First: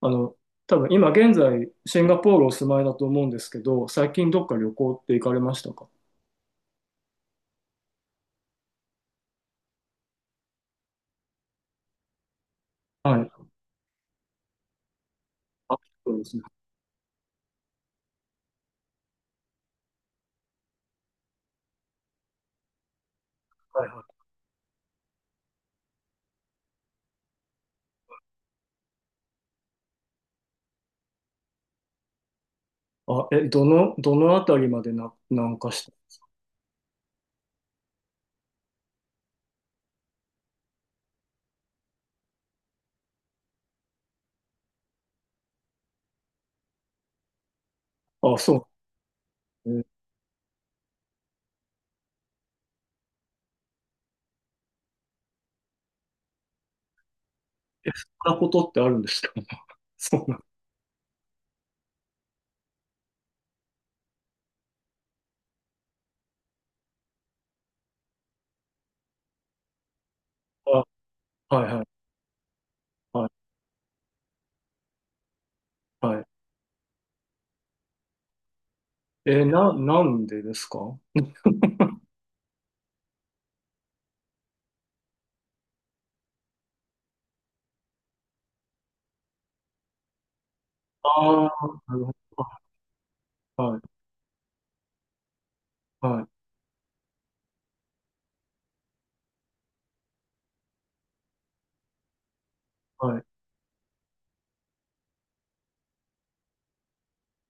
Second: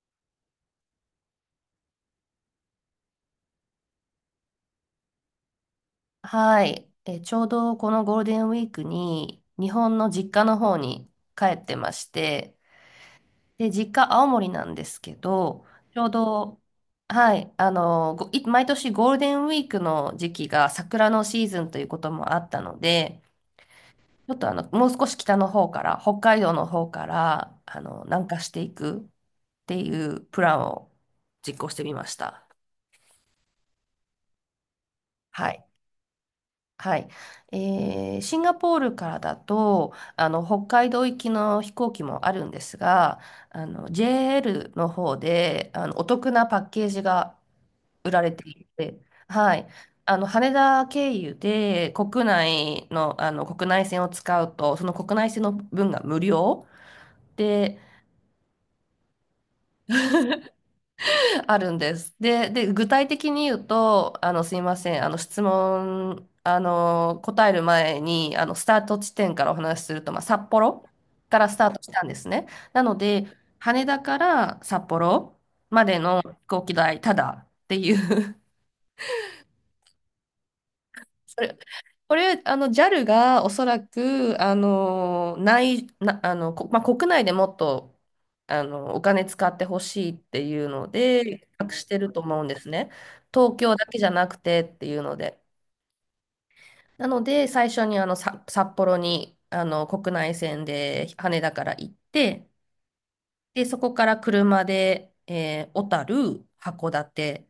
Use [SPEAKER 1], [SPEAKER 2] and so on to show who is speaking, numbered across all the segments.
[SPEAKER 1] あの、多分今現在シンガポールお住まいだと思うんですけど、最近どっか旅行って行かれましたか？
[SPEAKER 2] はい、ちょうどこのゴールデンウィークに日本の実家の方に帰ってまして、
[SPEAKER 1] はい。
[SPEAKER 2] で、実家青森なんですけど、
[SPEAKER 1] あ、
[SPEAKER 2] ちょう
[SPEAKER 1] そうですね。
[SPEAKER 2] ど、はい、毎年ゴールデンウィークの時期が桜のシーズンということもあったので、
[SPEAKER 1] はいはい。
[SPEAKER 2] ちょっともう少し北の方から、北海道の方から、南下していくっていうプランを実行してみました。
[SPEAKER 1] あ、どのあたりまでな、
[SPEAKER 2] は
[SPEAKER 1] 南
[SPEAKER 2] い。
[SPEAKER 1] 下し
[SPEAKER 2] はい。シンガポールからだと、北海道行きの飛行機もあるんですが、JL の方で、お得なパッケージが売られ
[SPEAKER 1] たあ、
[SPEAKER 2] て
[SPEAKER 1] そ
[SPEAKER 2] い
[SPEAKER 1] う
[SPEAKER 2] て、はい。
[SPEAKER 1] なんですね。
[SPEAKER 2] 羽田経由で国内の、国内線を使うと、その国内線の分が無料。で、
[SPEAKER 1] え、そんなことってあるんですか？ そうなんだ。
[SPEAKER 2] あるんです。で、具体的に言うと、すいません、あの、質問、あの、答える前に、スタート地点からお話しすると、まあ、札幌からス
[SPEAKER 1] あ、
[SPEAKER 2] タ
[SPEAKER 1] は
[SPEAKER 2] ー
[SPEAKER 1] い
[SPEAKER 2] ト
[SPEAKER 1] は
[SPEAKER 2] した
[SPEAKER 1] い。
[SPEAKER 2] んですね。なの
[SPEAKER 1] は
[SPEAKER 2] で、
[SPEAKER 1] い
[SPEAKER 2] 羽田から札幌まで
[SPEAKER 1] は
[SPEAKER 2] の
[SPEAKER 1] い。
[SPEAKER 2] 飛行機代、ただっていう
[SPEAKER 1] え、なんでですか？
[SPEAKER 2] それ、これ、JAL がおそらく、あの、内、な、あの、こ、まあ、国内でもっと、お金使ってほしいっていうの
[SPEAKER 1] あ
[SPEAKER 2] で、
[SPEAKER 1] あー、
[SPEAKER 2] 企画し
[SPEAKER 1] な
[SPEAKER 2] て
[SPEAKER 1] る
[SPEAKER 2] る
[SPEAKER 1] ほ
[SPEAKER 2] と思うん
[SPEAKER 1] ど。
[SPEAKER 2] ですね。東
[SPEAKER 1] は
[SPEAKER 2] 京だ
[SPEAKER 1] い
[SPEAKER 2] けじゃなくてっていうので。
[SPEAKER 1] はい
[SPEAKER 2] なので、最初に札幌に、国内線で羽田から行って、
[SPEAKER 1] はい。
[SPEAKER 2] で、そこから車で、小樽、函館、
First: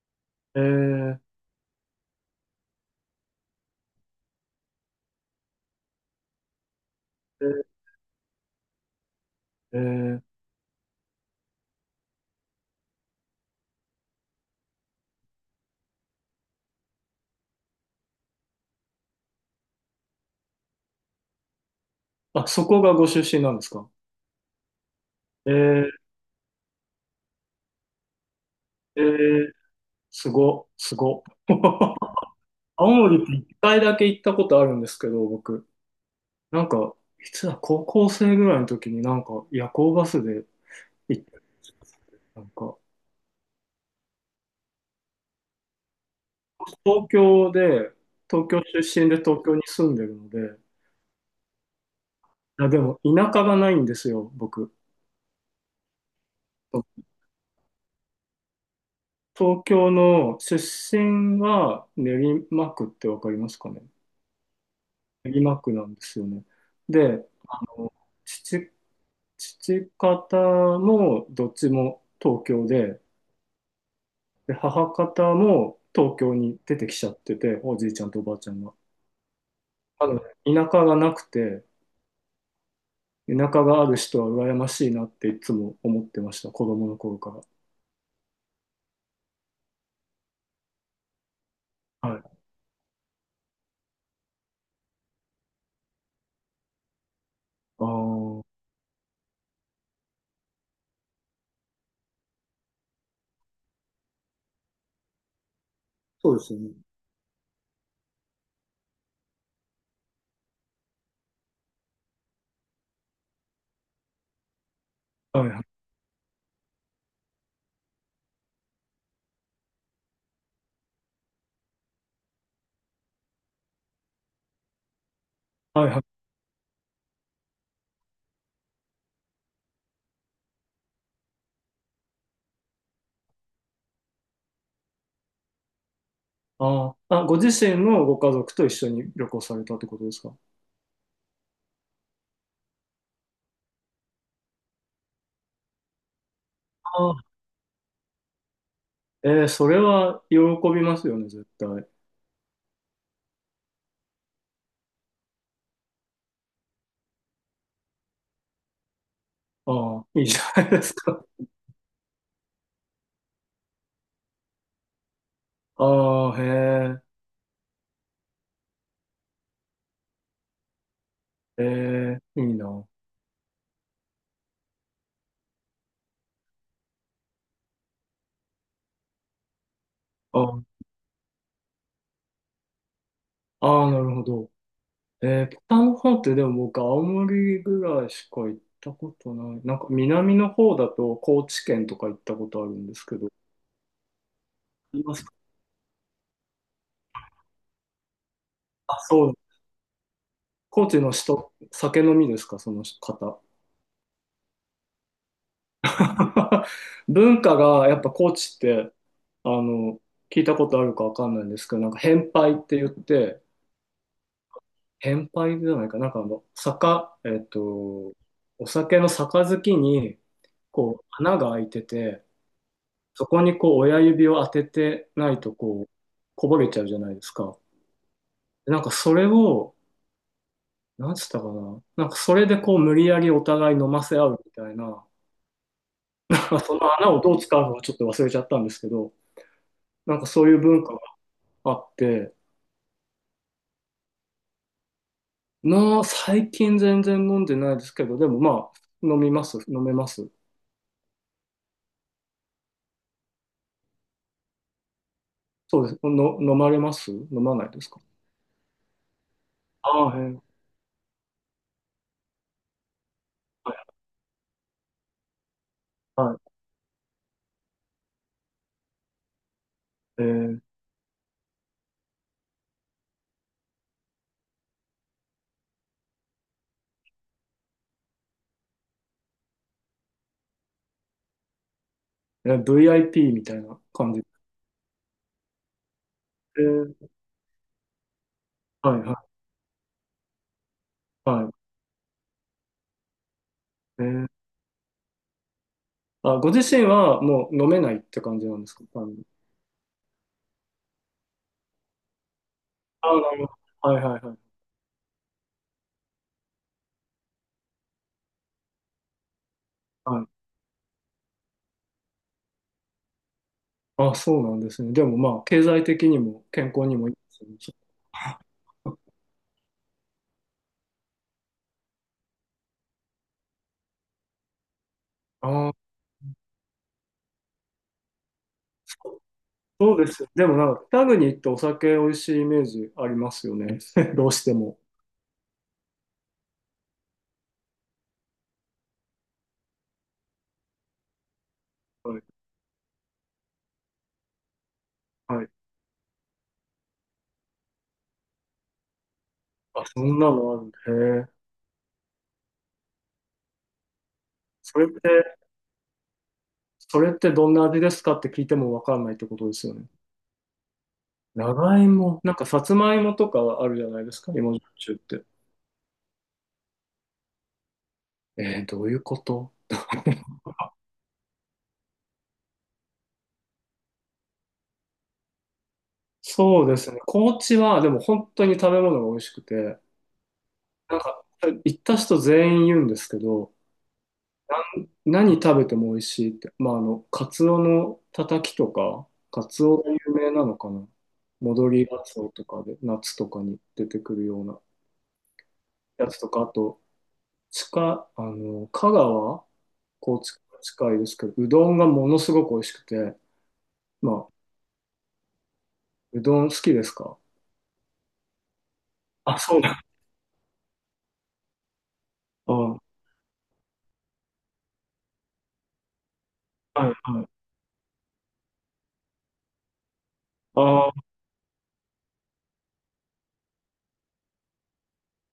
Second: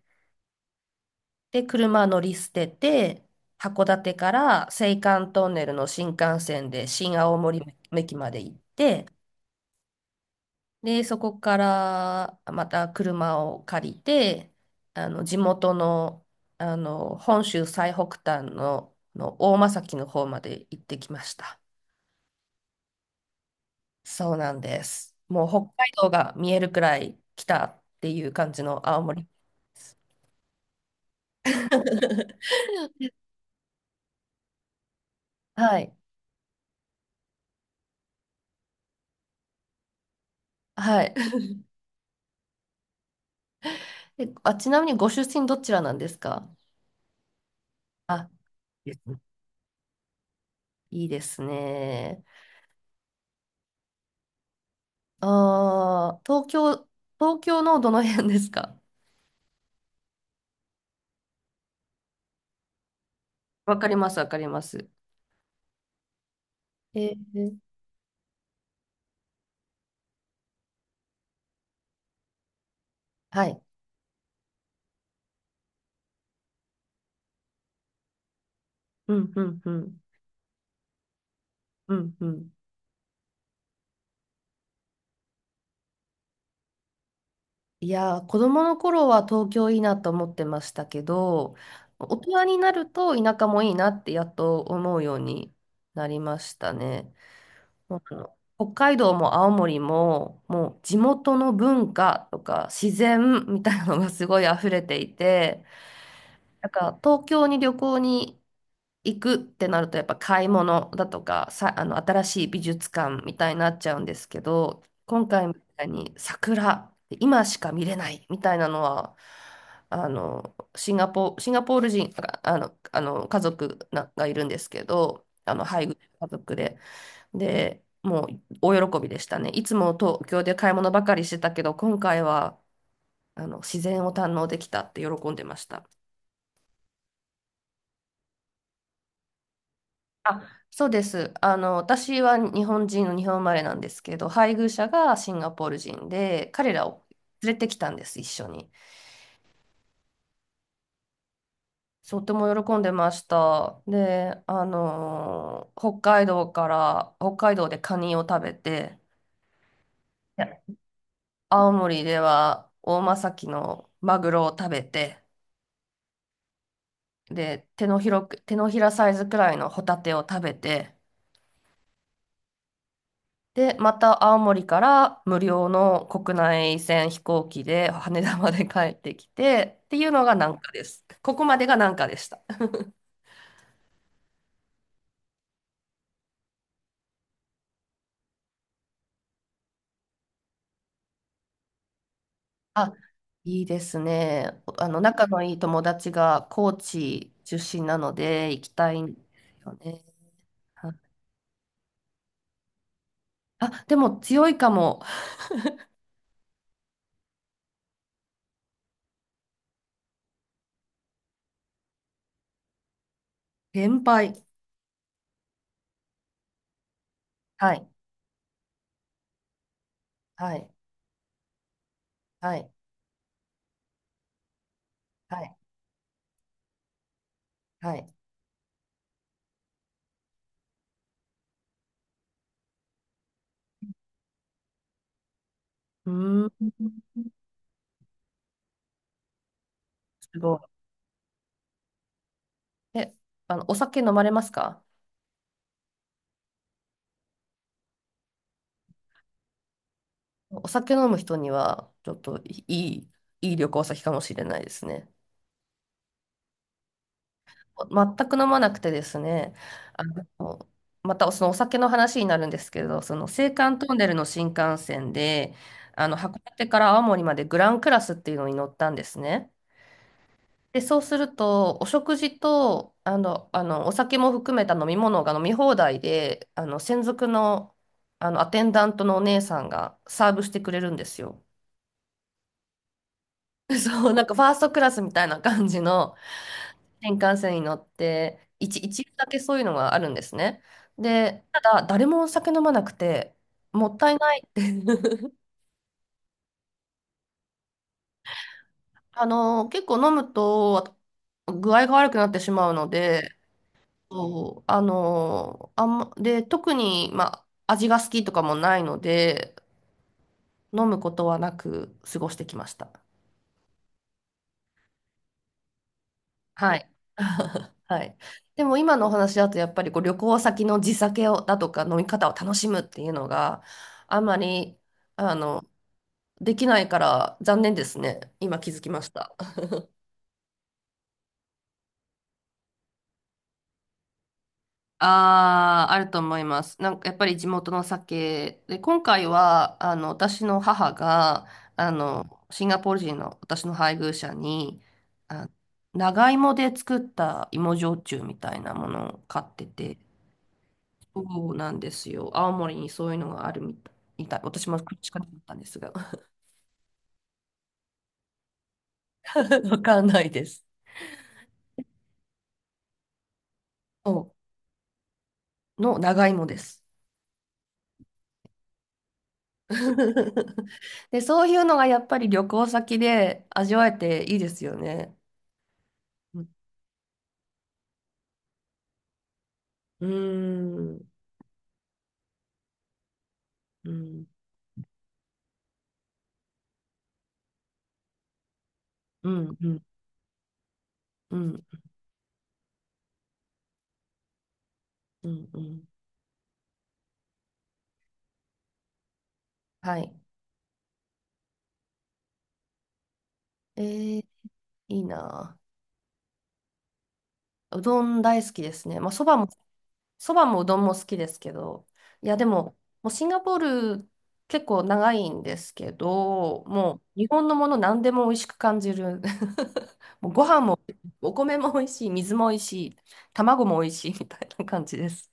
[SPEAKER 1] えー、
[SPEAKER 2] で、車乗り捨てて、函館から青函トンネルの新幹線で新青
[SPEAKER 1] え
[SPEAKER 2] 森
[SPEAKER 1] ー、
[SPEAKER 2] 駅まで行って、
[SPEAKER 1] えー
[SPEAKER 2] で、そこからまた車を借りて、地元の、本州最北端の大間崎の方まで行ってきました。
[SPEAKER 1] あ、そこがご出身なんですか？
[SPEAKER 2] そうなんです。もう
[SPEAKER 1] え
[SPEAKER 2] 北海
[SPEAKER 1] ー、
[SPEAKER 2] 道が見えるくらい来たっていう感じの
[SPEAKER 1] え
[SPEAKER 2] 青森
[SPEAKER 1] ー、
[SPEAKER 2] です。
[SPEAKER 1] すご、すご。青森って一回だけ行ったことあるんですけど、僕、
[SPEAKER 2] はい。
[SPEAKER 1] なんか、いつだ、高校生ぐらいの時になんか夜行バスで
[SPEAKER 2] はい。
[SPEAKER 1] 行ったんですよ。なんか、
[SPEAKER 2] ちなみにご出身どちらなんですか？
[SPEAKER 1] 東京で、
[SPEAKER 2] あ、
[SPEAKER 1] 東京出身で東京に住んでるので、
[SPEAKER 2] いいですね。
[SPEAKER 1] いやでも田舎がないんですよ、僕。
[SPEAKER 2] ああ、東京、東京のどの辺ですか？
[SPEAKER 1] 東京の出身は練馬区ってわかりますか
[SPEAKER 2] わ
[SPEAKER 1] ね？
[SPEAKER 2] かります、わかります。
[SPEAKER 1] 練馬区なんですよね。
[SPEAKER 2] え
[SPEAKER 1] で、
[SPEAKER 2] ー、
[SPEAKER 1] 父、父方もどっちも東京で、
[SPEAKER 2] はい。
[SPEAKER 1] で、母方も東京に出てきちゃってて、おじいちゃんとおばあちゃんが。
[SPEAKER 2] うん、うん、うん、
[SPEAKER 1] あの、田舎がなくて、
[SPEAKER 2] うん、うん。
[SPEAKER 1] 田舎がある人は羨ましいなっていつも思ってました、子供の頃か
[SPEAKER 2] いやー、子供の頃は東京いいなと思ってましたけど、
[SPEAKER 1] ら。
[SPEAKER 2] 大
[SPEAKER 1] はい。
[SPEAKER 2] 人になると田舎もいいなってやっと思うようになりましたね。
[SPEAKER 1] ああ、
[SPEAKER 2] もう
[SPEAKER 1] そ
[SPEAKER 2] 北海道も青森も、もう地元の文化とか自然みたいなのがすごい溢れていて、
[SPEAKER 1] うですよ
[SPEAKER 2] なん
[SPEAKER 1] ね。
[SPEAKER 2] か東京に旅行に行くってなるとやっぱ買い物だとかさ、あの新しい美術館みたいになっちゃうんですけど、今
[SPEAKER 1] は
[SPEAKER 2] 回
[SPEAKER 1] い
[SPEAKER 2] み
[SPEAKER 1] はい。
[SPEAKER 2] たいに桜、今しか見れないみたいなのは、シンガポール人、あの家族ながいるんですけど、あの
[SPEAKER 1] はい
[SPEAKER 2] 配偶
[SPEAKER 1] はい。
[SPEAKER 2] 家族で。で、もう大喜びでしたね。いつも東京で買い物ばかりしてたけど、今回はあの自然を堪能できたって喜んでました。
[SPEAKER 1] ご自身のご家族と一緒に旅行されたってことですか？
[SPEAKER 2] あ、そうです。私は日本人の日本生まれなんですけど、配偶者がシンガポール人で、彼ら
[SPEAKER 1] あ
[SPEAKER 2] を
[SPEAKER 1] あ。
[SPEAKER 2] 連れてきたんです、一緒に。
[SPEAKER 1] それは喜びますよね、絶対。
[SPEAKER 2] とても喜んでました。で、北海道でカニを食べて、
[SPEAKER 1] ああ、いいじ
[SPEAKER 2] い
[SPEAKER 1] ゃ
[SPEAKER 2] や
[SPEAKER 1] ないですか。
[SPEAKER 2] 青森では大間きのマグロを食べて、
[SPEAKER 1] ああ、へ
[SPEAKER 2] で、手のひらサイズくらいのホタテを食べて、
[SPEAKER 1] え、ええ、いいな。
[SPEAKER 2] で、また青森から無料の国内線飛行機で羽田まで帰ってきてっていうのが
[SPEAKER 1] あ
[SPEAKER 2] 南
[SPEAKER 1] あ、
[SPEAKER 2] 下です。ここまでが南下でした。
[SPEAKER 1] ああなるほど。北の方ってでも僕、青森ぐらいしか行ったことない。なんか南の方だと高知県とか行ったことあるん
[SPEAKER 2] あ、
[SPEAKER 1] ですけど。い
[SPEAKER 2] いいですね。
[SPEAKER 1] ます
[SPEAKER 2] 仲
[SPEAKER 1] か？
[SPEAKER 2] のいい友達が高知出身なので行きた
[SPEAKER 1] あ、
[SPEAKER 2] いんで
[SPEAKER 1] そう。
[SPEAKER 2] すよね。
[SPEAKER 1] 高
[SPEAKER 2] はい。
[SPEAKER 1] 知の人、酒飲みですか、その方？
[SPEAKER 2] あ、でも強いかも。
[SPEAKER 1] 文化がやっぱ高知って、あの、聞いたことあるかわかんないんですけど、なんか変杯って言って、
[SPEAKER 2] 先輩。
[SPEAKER 1] 変杯じゃないか、なんかえっ
[SPEAKER 2] はい。
[SPEAKER 1] と、お酒の杯に、
[SPEAKER 2] はい。
[SPEAKER 1] こう、穴が開いてて、
[SPEAKER 2] はい。
[SPEAKER 1] そこにこう親指を当ててない
[SPEAKER 2] は
[SPEAKER 1] と
[SPEAKER 2] い。
[SPEAKER 1] こう、こぼれちゃうじゃないですか。
[SPEAKER 2] はい。
[SPEAKER 1] でなんかそれを、なんつったかな。なんかそれでこう無理やりお互い飲ませ合うみたいな、ま
[SPEAKER 2] うー
[SPEAKER 1] あ、そ
[SPEAKER 2] ん。
[SPEAKER 1] の穴をどう使うのかちょっと忘れちゃったんですけど、なんか
[SPEAKER 2] す
[SPEAKER 1] そうい
[SPEAKER 2] ご
[SPEAKER 1] う文化があって、
[SPEAKER 2] い。え、あの、お酒飲まれますか？
[SPEAKER 1] まあ最近全然飲んでないですけど、でもまあ飲みます、飲めます。
[SPEAKER 2] お酒飲む人には、ちょっといい、いい旅行先かもしれないですね。
[SPEAKER 1] そうです。飲まれます飲まないですか？
[SPEAKER 2] ま全く飲まなくてですね、あ
[SPEAKER 1] ああ、へえ。
[SPEAKER 2] の、またそのお酒の話になるんですけど、その青
[SPEAKER 1] は
[SPEAKER 2] 函ト
[SPEAKER 1] い、
[SPEAKER 2] ンネルの新幹線で、函
[SPEAKER 1] は
[SPEAKER 2] 館から青森までグランクラスっていうのに乗ったんですね。
[SPEAKER 1] い。
[SPEAKER 2] で、そうすると、お食事と、お酒も含めた飲み物が飲み放題で、専属の、アテンダントのお姉さんがサーブしてくれるんですよ。
[SPEAKER 1] VIP みたい な
[SPEAKER 2] そう、
[SPEAKER 1] 感じ。
[SPEAKER 2] なんかファーストクラスみたいな感じの
[SPEAKER 1] えー
[SPEAKER 2] 新幹線に乗って、
[SPEAKER 1] はい、
[SPEAKER 2] 一部
[SPEAKER 1] は
[SPEAKER 2] だけそういうのがあるんですね。
[SPEAKER 1] い、
[SPEAKER 2] で、
[SPEAKER 1] はい。
[SPEAKER 2] ただ誰もお酒飲まなくて、もっ
[SPEAKER 1] え
[SPEAKER 2] たい
[SPEAKER 1] ー
[SPEAKER 2] ないって。
[SPEAKER 1] あ、ご自身はもう飲めないって感じなんですかあ に
[SPEAKER 2] 結構飲むと具合が悪くなってしまうの
[SPEAKER 1] あ、な
[SPEAKER 2] で、
[SPEAKER 1] るほど。はいはいはい。
[SPEAKER 2] そう、で、特に、まあ、味が好きとかもないので、
[SPEAKER 1] はい。
[SPEAKER 2] 飲むことはなく過ごしてきました。
[SPEAKER 1] あ、そうなんですね。でもまあ、経済的にも健
[SPEAKER 2] は
[SPEAKER 1] 康
[SPEAKER 2] い。
[SPEAKER 1] にもいいですよね。
[SPEAKER 2] はい。でも今のお話だとやっぱりこう旅行先の地酒をだとか飲み方を楽しむっていうのがあんまりあの
[SPEAKER 1] ああ、
[SPEAKER 2] できないから残念ですね。今気づきまし
[SPEAKER 1] そう
[SPEAKER 2] た。
[SPEAKER 1] そうですよ。でもなんか、北国行ってお酒美味しいイメージありますよね。どうしても。
[SPEAKER 2] ああ、あると思います。なんかやっぱり地元の酒で、今回はあの私の母があ
[SPEAKER 1] はい。
[SPEAKER 2] のシンガポール人の私の配偶者に
[SPEAKER 1] は
[SPEAKER 2] あ
[SPEAKER 1] い。
[SPEAKER 2] 長芋で作った芋焼酎みたいなものを買って
[SPEAKER 1] あ、
[SPEAKER 2] て。
[SPEAKER 1] そんなのある。へ
[SPEAKER 2] そ
[SPEAKER 1] え。
[SPEAKER 2] うなんですよ。青森にそういうのがあるみたい。みたい私も
[SPEAKER 1] そ
[SPEAKER 2] こ
[SPEAKER 1] れっ
[SPEAKER 2] っちからだ
[SPEAKER 1] て、
[SPEAKER 2] ったんですが。
[SPEAKER 1] それってどんな味ですかって聞いてもわかんないって ことですよ
[SPEAKER 2] わ
[SPEAKER 1] ね。
[SPEAKER 2] かんないです。
[SPEAKER 1] 長芋、なんかさつまいもとかあるじゃないです
[SPEAKER 2] そ
[SPEAKER 1] か、芋焼酎って。
[SPEAKER 2] うの長芋です。
[SPEAKER 1] えー、どういうこと？
[SPEAKER 2] で、そういうのがやっぱり旅行先で味わえていいですよね。うん、
[SPEAKER 1] そうですね。高知は、でも本当に食べ物が美味しくて、
[SPEAKER 2] うー
[SPEAKER 1] な
[SPEAKER 2] ん、
[SPEAKER 1] んか、行った人全員言うんですけど、
[SPEAKER 2] うん、
[SPEAKER 1] 何食べても美味しいって。まあ、カツオのたたきとか、
[SPEAKER 2] う
[SPEAKER 1] カ
[SPEAKER 2] ん、
[SPEAKER 1] ツ
[SPEAKER 2] う
[SPEAKER 1] オ
[SPEAKER 2] ん、
[SPEAKER 1] が有名なのかな。
[SPEAKER 2] うん、
[SPEAKER 1] 戻りガツオとかで、夏とかに出てくるような
[SPEAKER 2] うん。うん。
[SPEAKER 1] やつとか、あと、近、あの、香川、
[SPEAKER 2] はい。
[SPEAKER 1] 高知から近いですけど、うどんがものすごく美味しくて、
[SPEAKER 2] えー、
[SPEAKER 1] まあ、
[SPEAKER 2] いいな
[SPEAKER 1] うどん好きですか？
[SPEAKER 2] あ。うどん大好きですね。まあ、
[SPEAKER 1] あ、そうだ。
[SPEAKER 2] そばもうどんも好きですけど、いや、で
[SPEAKER 1] あ、
[SPEAKER 2] も、
[SPEAKER 1] は
[SPEAKER 2] もうシンガポール結構長いんですけど、
[SPEAKER 1] い、
[SPEAKER 2] もう
[SPEAKER 1] は
[SPEAKER 2] 日
[SPEAKER 1] い。
[SPEAKER 2] 本のもの何でも美味しく感じる。もうご飯も、
[SPEAKER 1] あ
[SPEAKER 2] お米も美味しい、水も美味しい、卵も美味しいみたいな感じです。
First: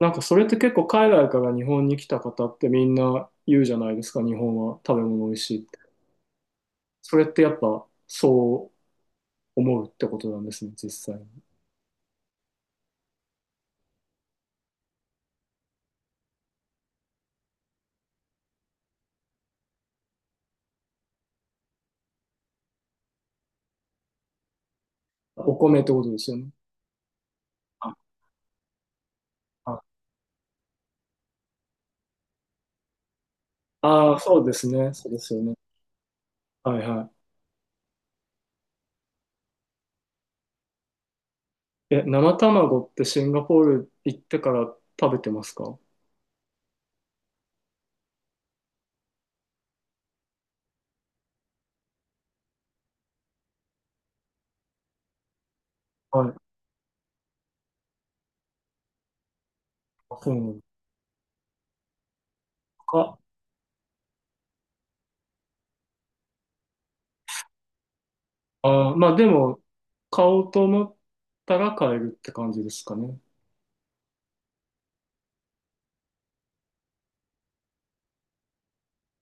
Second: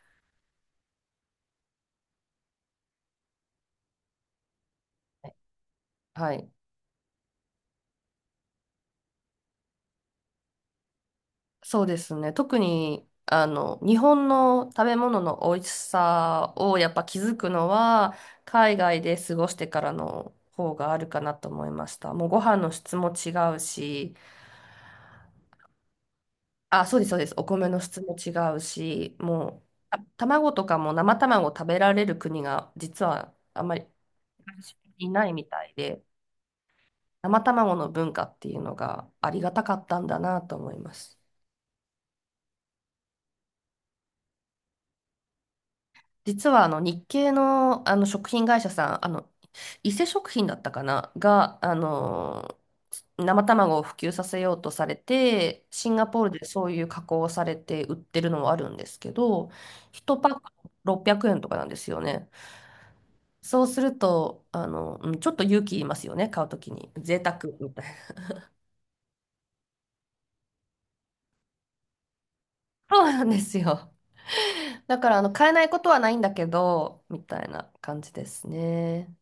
[SPEAKER 1] なんかそれって結構海外から日本に来た方ってみんな言うじゃないですか、日本は食べ物美味しいって。
[SPEAKER 2] はい。
[SPEAKER 1] それってやっぱそう思うってことなんですね、実際に。
[SPEAKER 2] そうですね。特に、日本の食べ物の美味しさをやっぱ気づくのは、海外で過ごしてからの方があるかなと思いました。もうご飯の質も違うし、
[SPEAKER 1] お米ってことですよね。
[SPEAKER 2] あ、そうです、そうです。お米の
[SPEAKER 1] あ
[SPEAKER 2] 質も違うし、もう、
[SPEAKER 1] あ、
[SPEAKER 2] 卵とかも生卵食べられる国が実はあんまり
[SPEAKER 1] そうですね。
[SPEAKER 2] い
[SPEAKER 1] そうで
[SPEAKER 2] ない
[SPEAKER 1] すよ
[SPEAKER 2] み
[SPEAKER 1] ね。
[SPEAKER 2] たいで、
[SPEAKER 1] はいは
[SPEAKER 2] 生卵の文化っていうのがありがたかったんだなと思います。
[SPEAKER 1] い。え、生卵ってシンガポール行ってから食べてますか？
[SPEAKER 2] 実は日系の、食品会社さん、伊勢食品だったかな、が、生卵を普及させようとされて、シンガポ
[SPEAKER 1] は
[SPEAKER 2] ー
[SPEAKER 1] い。
[SPEAKER 2] ルでそういう加工をされて売ってるのもあるんですけど、1パ
[SPEAKER 1] そ
[SPEAKER 2] ッ
[SPEAKER 1] うな
[SPEAKER 2] ク
[SPEAKER 1] の
[SPEAKER 2] 600円とかなんですよね。
[SPEAKER 1] か。
[SPEAKER 2] そうすると、うんちょっと勇気いりますよね、買うときに。贅沢みたいな。
[SPEAKER 1] ああ、まあでも、買おうと思ったら買えるって感じです か
[SPEAKER 2] そう
[SPEAKER 1] ね。
[SPEAKER 2] なんですよ。だから、買えないことはないんだけど、みたいな感じですね。